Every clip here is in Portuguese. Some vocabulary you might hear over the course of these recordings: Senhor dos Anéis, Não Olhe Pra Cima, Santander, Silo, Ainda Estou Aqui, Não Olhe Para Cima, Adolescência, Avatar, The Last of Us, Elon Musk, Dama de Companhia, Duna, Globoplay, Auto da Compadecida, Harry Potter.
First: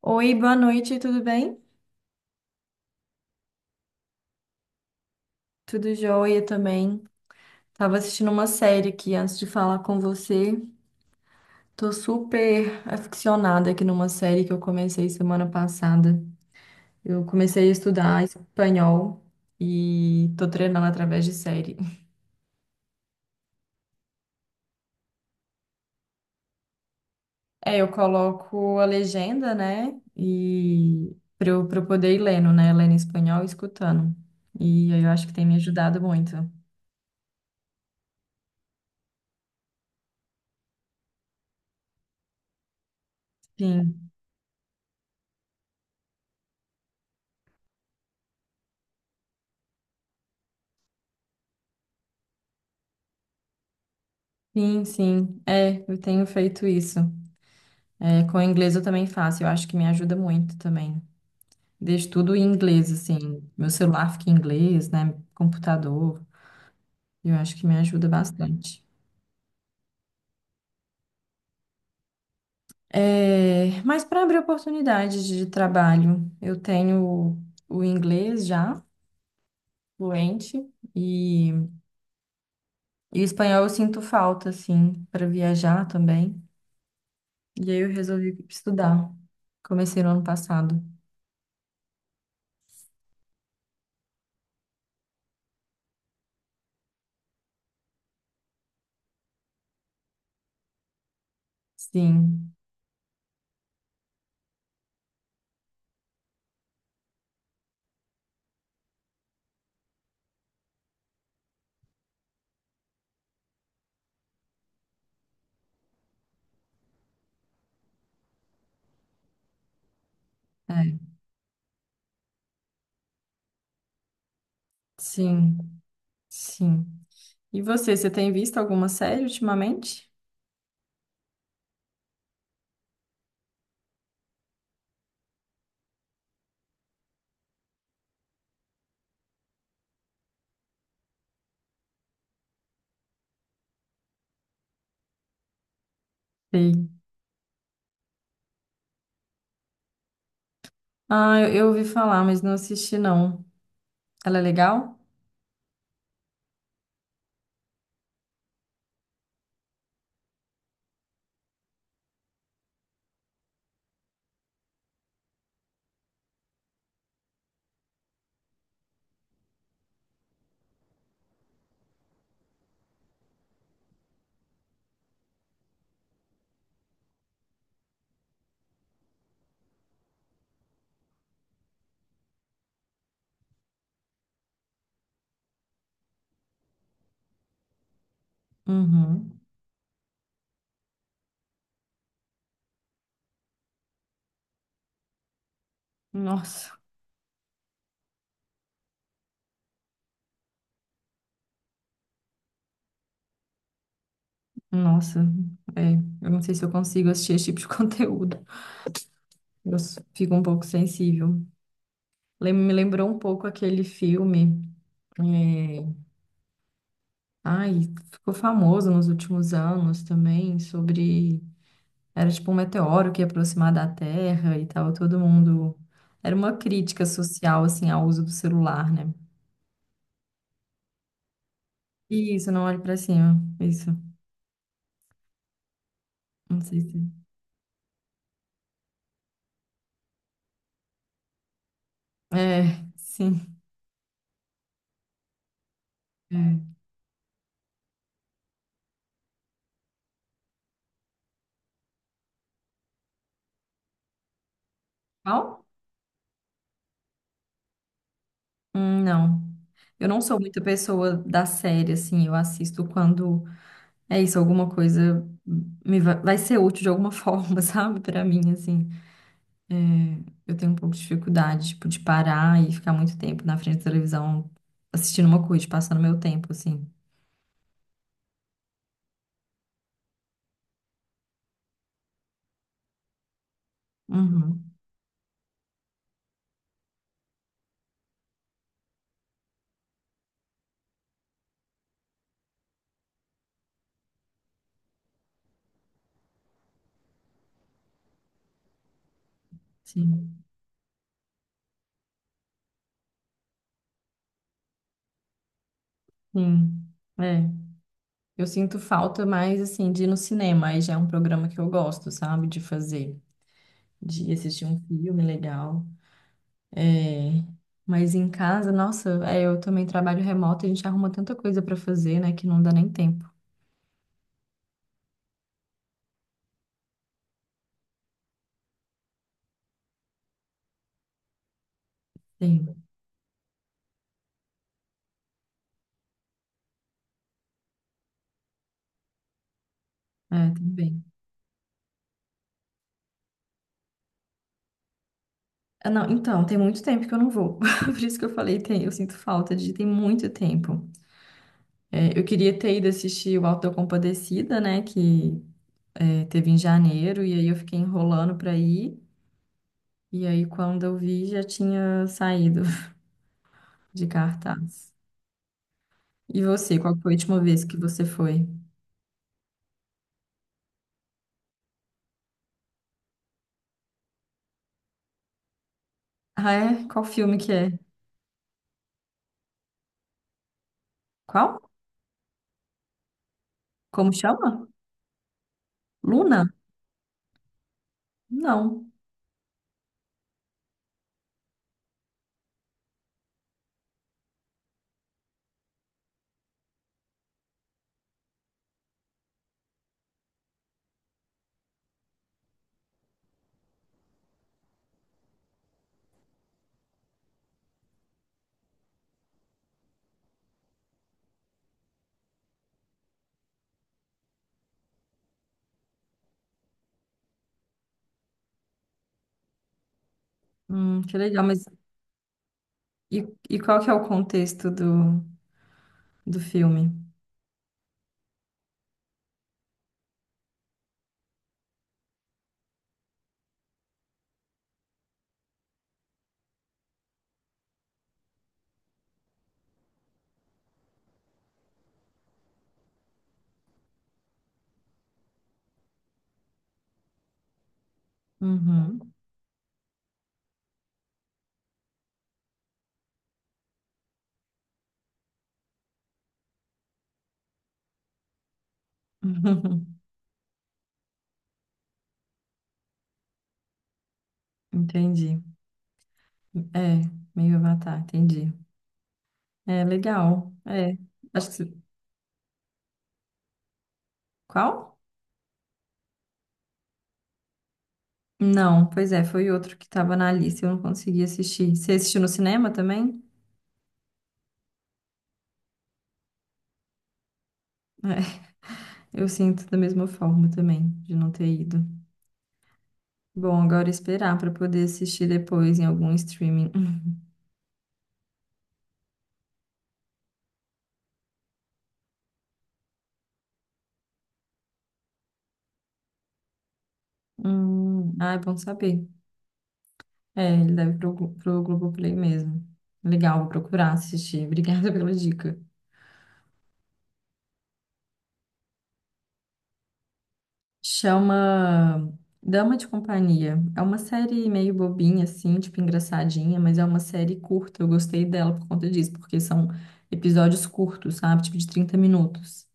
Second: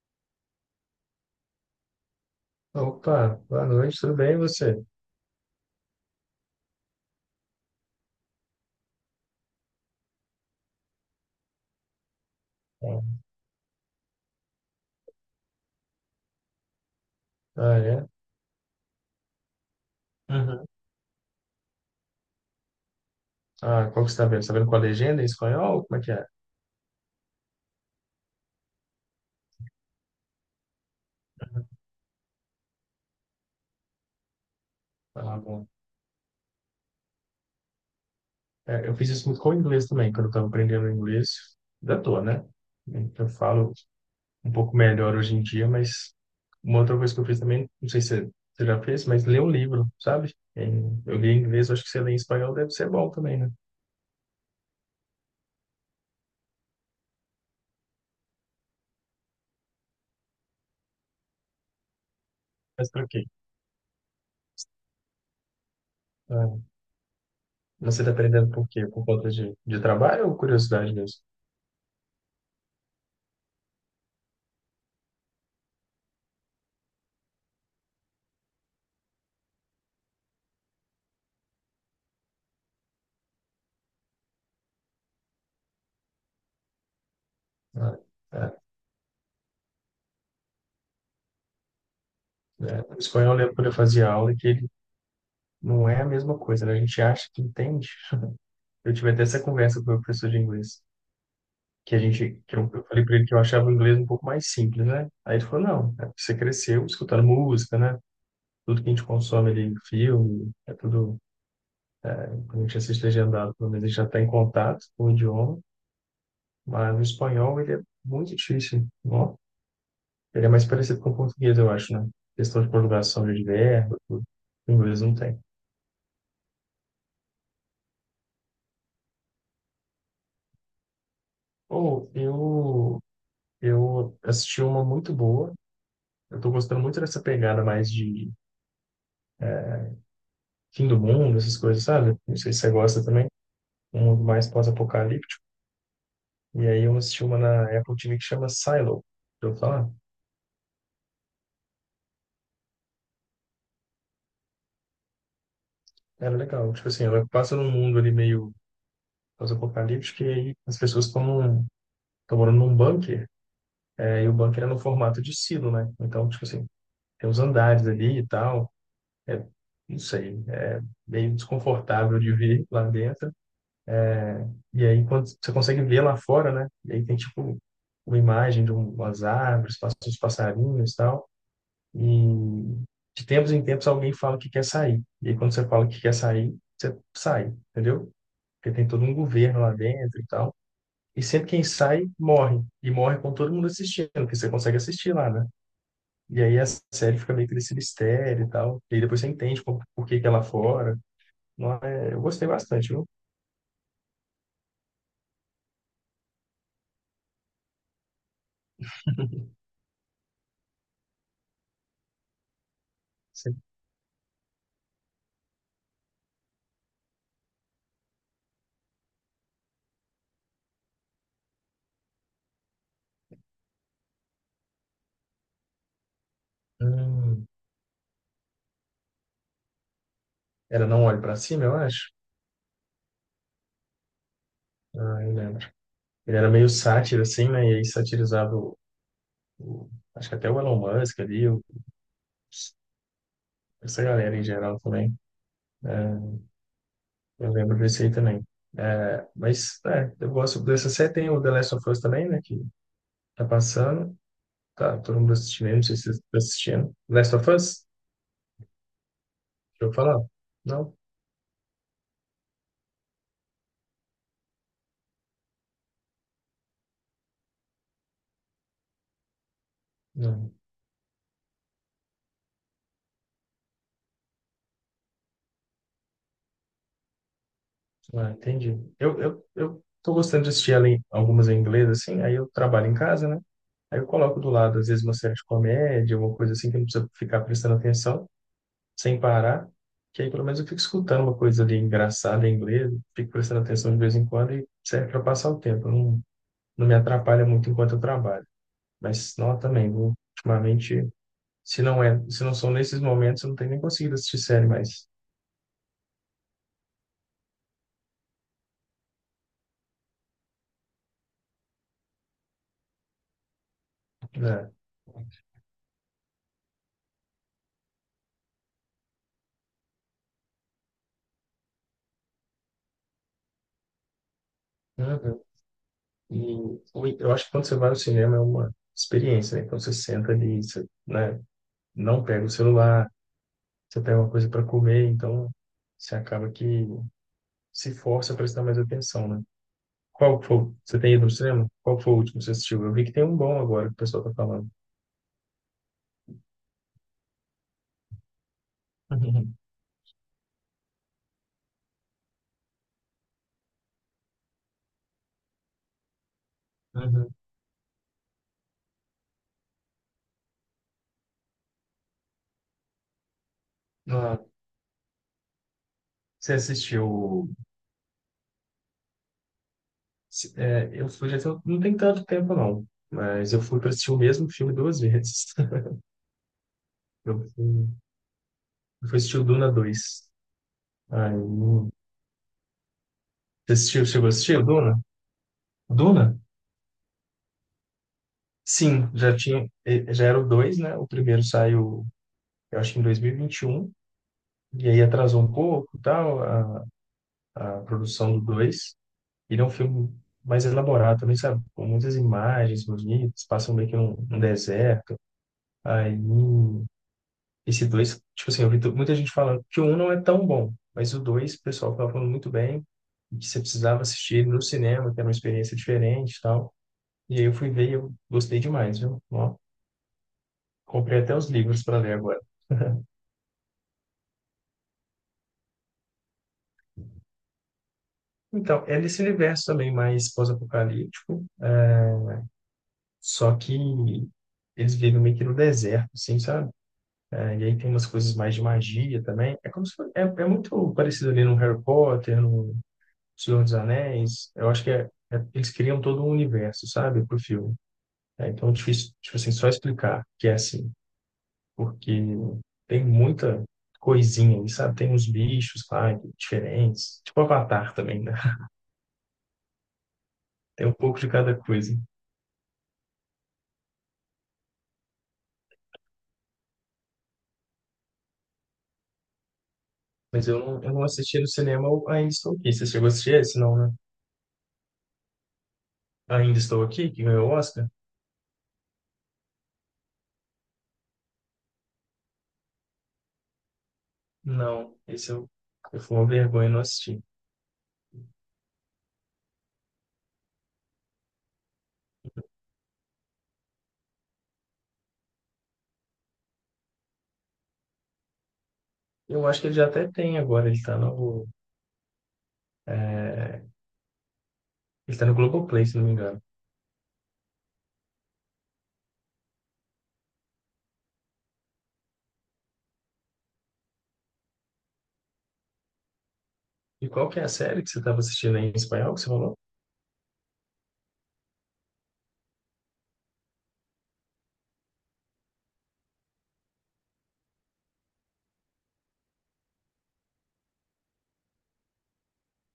Oi, boa noite, tudo bem? Opa, boa noite, tudo bem e você? Tudo jóia também. Tava assistindo uma série aqui antes de falar com você. Tô super aficionada aqui numa série que eu comecei semana passada. Eu comecei a Ah, é? estudar espanhol e tô Uhum. treinando através de série. Ah, qual que você está vendo? Você está vendo com a legenda em espanhol? Como é que é? É, eu coloco a legenda, né? E pra eu poder ir lendo, né? Lendo em espanhol e escutando. E aí eu acho que Ah, tem me bom. ajudado muito. É, eu fiz isso muito com o inglês também, quando eu estava aprendendo inglês. Ainda tô, né? Eu falo Sim, um pouco melhor hoje em dia, mas uma outra coisa que eu fiz também, não sei se você já fez, mas ler um livro, sabe? Eu li em inglês, eu acho que você lê em espanhol deve ser bom também, né? sim. É, eu tenho feito isso. É, com o inglês eu também faço, eu acho que me ajuda muito também. Deixo tudo em inglês, Mas pra quê? assim, meu celular fica em inglês, né? Computador, Ah, eu acho que me você ajuda está aprendendo por bastante. quê? Por conta de trabalho ou curiosidade mesmo? É, mas para abrir oportunidades de trabalho, eu tenho o inglês já, fluente, e, e o espanhol eu sinto falta, assim, para viajar também. E aí eu Ah, resolvi é. estudar. Comecei no ano passado. Né? O espanhol, eu lembro quando eu fazia aula, que ele não é a mesma coisa, né? A gente acha que entende. Eu tive até essa conversa com o meu professor de inglês, que a gente, Sim, que eu falei para ele que eu achava o inglês um pouco mais simples, né? Aí ele falou, não, é porque você cresceu escutando música, né? Tudo que a gente consome ali, filme, é tudo, quando a gente assiste legendado, pelo menos a gente já está em contato com o idioma, mas o espanhol, ele é muito difícil, ó. Ele é mais é, parecido com o português, eu acho, né? Questão de conjugação de verbo, tudo. O inglês não tem. sim, sim. E você, tem visto alguma série ultimamente? Ou eu assisti uma muito boa. Eu tô gostando muito dessa pegada mais de fim do mundo, essas coisas, sabe? Não sei se você gosta também. Um mundo mais pós-apocalíptico. E aí Sei. eu assisti uma na Apple TV que chama Silo. Eu falar, Ah, eu ouvi falar, mas não assisti, não. Ela é legal? era legal. Tipo assim, ela passa num mundo ali meio pós-apocalíptico e aí as pessoas estão morando num bunker. É, e o bunker é no formato de silo, né? Então, tipo assim, tem os andares ali e tal. É, não sei, é meio desconfortável de ver lá dentro. E aí, quando você consegue ver lá fora, né? E aí tem, tipo, uma imagem de umas árvores, passos de passarinhos e tal. E de tempos em tempos alguém fala que quer sair. E aí, quando você fala que quer sair, você sai, entendeu? Porque tem todo um Uhum. governo lá dentro e tal. E sempre quem sai, morre. E morre com todo mundo assistindo, porque você consegue assistir lá, né? E aí a Nossa, série fica meio que nesse mistério e tal. E aí depois você entende por que que é lá fora. Não é... Eu gostei bastante, viu? nossa. É, eu não sei se eu consigo assistir esse tipo de conteúdo. Eu fico um pouco sensível. Me lembrou um pouco Você- aquele filme. É, ai, ficou famoso nos últimos anos também. Sobre... Era tipo um meteoro que ia aproximar da Terra e tal, todo mundo... Era uma crítica Hum, social, assim, ao uso do celular, né? era Não Olhe Pra Cima, eu acho. Isso, não olhe pra cima. Isso. Ah, eu lembro. Ele era Não meio sei se. sátiro, assim, né? E aí satirizava o- acho que até o Elon Musk ali, o- É, sim. essa galera em geral também. É, É. eu lembro desse aí também. É, mas, é, eu gosto dessa série. Tem o The Last of Us também, né? Que tá passando. Tá, todo mundo Qual? assistindo, aí, não sei se vocês estão assistindo. Last of Us? Não. Deixa eu Eu falar? não sou muita Não? pessoa da série, assim. Eu assisto quando é isso, alguma coisa me vai ser útil de alguma forma, sabe? Pra mim, assim. É, Não. eu tenho um pouco de dificuldade, tipo, de parar e ficar muito tempo na frente da televisão assistindo uma coisa, passando meu tempo, assim. Ah, entendi. Eu tô gostando de assistir ela em, algumas em inglês, assim, aí eu trabalho em casa, né? Aí eu coloco do Uhum. lado, às vezes, uma série de comédia, uma coisa assim que eu não precisa ficar prestando atenção, sem parar, que aí pelo menos eu fico escutando uma coisa ali engraçada em inglês, fico prestando atenção de vez em quando e serve para passar o tempo. Não, não me atrapalha muito enquanto eu trabalho. Mas não também, viu? Sim. Ultimamente, se não é, se não são nesses momentos, eu não tenho nem conseguido assistir série mais. Sim. É. Eu sinto falta mais, assim, de ir no cinema. Aí já é um programa que eu gosto, sabe? De fazer, de assistir Né? um filme legal. É... Mas em casa, nossa, é, eu também trabalho remoto, a gente arruma tanta coisa para fazer, né, que não dá nem tempo. Uhum. E o- eu acho que quando você vai ao cinema é uma experiência, né? Então você senta ali, você, né, não pega o Sim, celular, você tem uma coisa para comer, então você acaba que se força a prestar mais atenção, né? Qual é, foi? Você também. tem ido no cinema? Qual foi o último que você assistiu? Eu vi que tem um bom agora que o pessoal tá falando. Ah, não, então, tem muito tempo que eu não vou. Por isso que eu falei, tem, eu sinto falta de tem muito tempo. É, eu queria ter ido assistir o Auto da Compadecida, né, que é, teve em Uhum. janeiro, Uhum. e aí eu fiquei enrolando para ir. E aí, quando eu vi, já tinha saído de Ah, cartaz. E você você, qual foi a última assistiu? vez que você foi? É, eu fui não tem tanto tempo não, mas eu fui para assistir o mesmo filme duas vezes. Ah, é? Qual filme que Eu é? fui, eu fui assistir o Duna dois. Aí, Qual? você assistiu? Como Chegou a chama? assistir o Duna? Duna? Luna? Não. Sim, já tinha, já era o 2, né? O primeiro saiu, eu acho que em 2021. E aí atrasou um pouco, tal, a produção do 2. Ele é um filme mais elaborado também, sabe? Com muitas imagens bonitas, passam meio que num um deserto. Aí, esse dois, tipo assim, muita gente falando que o um não é tão bom, mas o dois, o pessoal tava falando muito bem, e que você precisava assistir ele no cinema, que era uma experiência diferente e tal. E aí eu fui ver e eu gostei demais, viu? Ó, Que comprei até legal, os mas livros para ler agora. e, e qual que é o contexto do filme? Então, é nesse universo também mais pós-apocalíptico. Só que eles vivem meio que no deserto, assim, sabe? É, e aí tem umas coisas mais de magia também. É como se fosse, é, é muito parecido ali no Harry Potter, no Senhor dos Anéis. Eu acho que eles criam todo um universo, sabe, pro filme. É, então, é Uhum. difícil, tipo assim, só explicar que é assim, porque tem muita coisinha ali, sabe? Tem uns bichos lá diferentes, tipo Avatar também, né? Tem um pouco de cada coisa. Entendi. É, meio Avatar, entendi. É, Mas legal. Eu É. não assisti no Acho que... se- cinema, eu ainda estou aqui. Você chegou a assistir esse, não, né? Qual? Ainda Estou Aqui, que ganhou o Oscar? Não, pois é, foi outro que estava na lista, eu não consegui assistir. Você assistiu no cinema também? Não, eu fui uma vergonha não assistir. Eu sinto da mesma forma também, de não ter ido. Bom, agora esperar para poder assistir depois em algum streaming. Eu acho que ele já até tem agora, ele tá no, é, ele tá no Globoplay, se não me engano. Ah, é bom saber. É, ele deve pro, Glo- pro Globoplay mesmo. Legal, vou procurar assistir. Obrigada pela dica. E qual que é a série que você estava assistindo aí em espanhol, que você falou? Chama Dama de Companhia. É uma série meio bobinha, assim, tipo engraçadinha, mas é uma série curta. Eu gostei dela por conta disso, porque são episódios curtos, sabe? Tipo de 30 minutos.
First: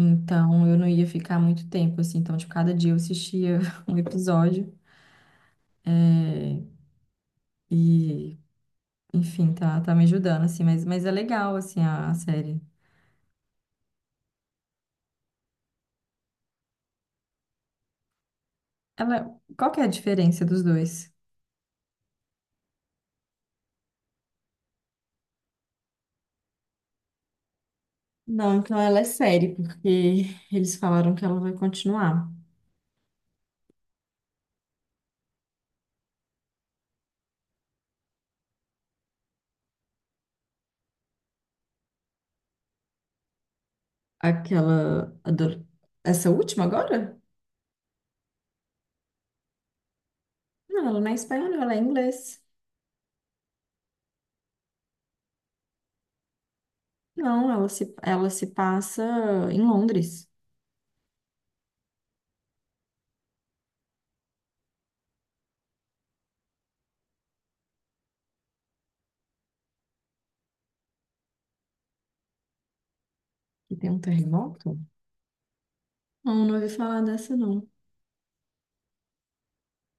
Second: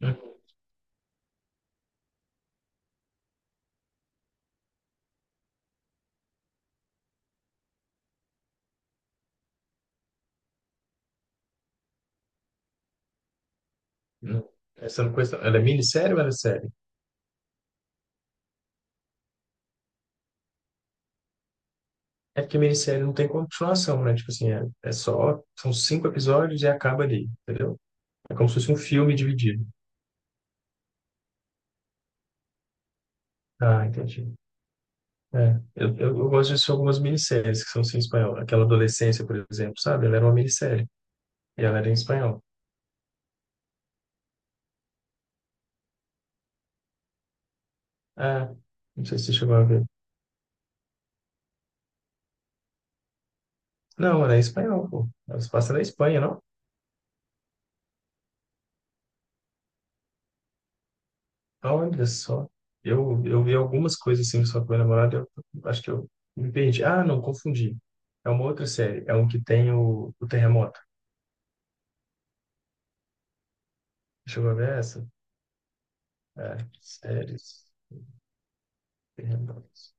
Hum, eu não ia ficar muito tempo, assim. Então, tipo, cada dia eu assistia um episódio. É, e, enfim, tá, tá me ajudando, assim. Mas é legal, assim, a série. Não. Essa eu não conheço, não. Ela é minissérie ou ela é série? Ela, qual que é a diferença dos dois? É porque minissérie não tem continuação, né? Tipo assim, são cinco episódios e acaba ali, entendeu? É como Não, se fosse um então ela é filme série, dividido. porque eles falaram que ela vai continuar. Ah, entendi. É, eu gosto de assistir algumas minisséries que são assim, em espanhol. Aquela Adolescência, por exemplo, sabe? Ela era uma minissérie. E ela era em espanhol. Aquela. Ado- Essa última agora? Ah, não sei se você chegou a ver. Não, ela não é espanhola, ela é inglês. Não, ela é em espanhol, pô. Ela se passa na Espanha, não? Não, ela se passa em Londres, Ah, olha só. Eu vi algumas coisas assim só com meu namorado, eu acho que eu me perdi. Ah, não, confundi. É uma outra série. É um que tem o terremoto. que tem um Chegou a ver terremoto. essa? Não, não É, ouvi falar dessa, não. séries, terremotos.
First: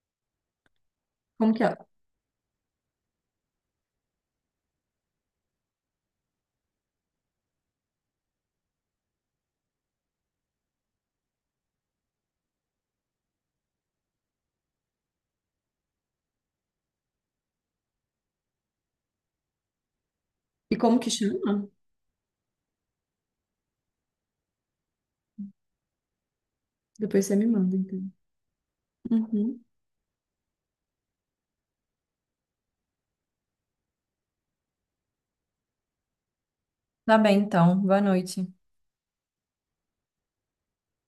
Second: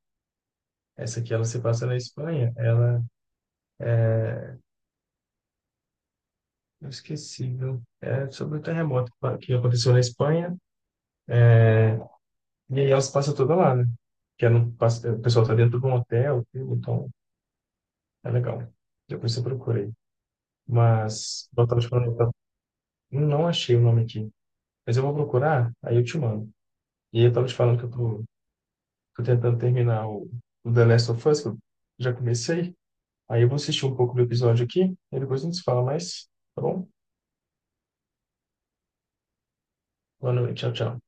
Essa aqui, ela Como se que passa é? na Espanha. Ela, é, inesquecível. É sobre o terremoto que aconteceu na Espanha. E aí elas passam toda lá, né? Que não passa, o pessoal tá dentro de um hotel, tudo, então é legal. Depois você procura aí. E como que Mas chama? eu tava te falando, eu tava- não achei o nome aqui. Mas eu vou procurar, aí eu te mando. E Depois aí eu você me tava te manda, falando que eu então. tô, tô tentando Uhum. terminar o The Last of Us, que eu já comecei. Aí eu vou assistir um pouco do episódio aqui, e depois a gente se fala mais, tá bom? Tá bem, então. Boa noite. Boa noite, tchau, tchau.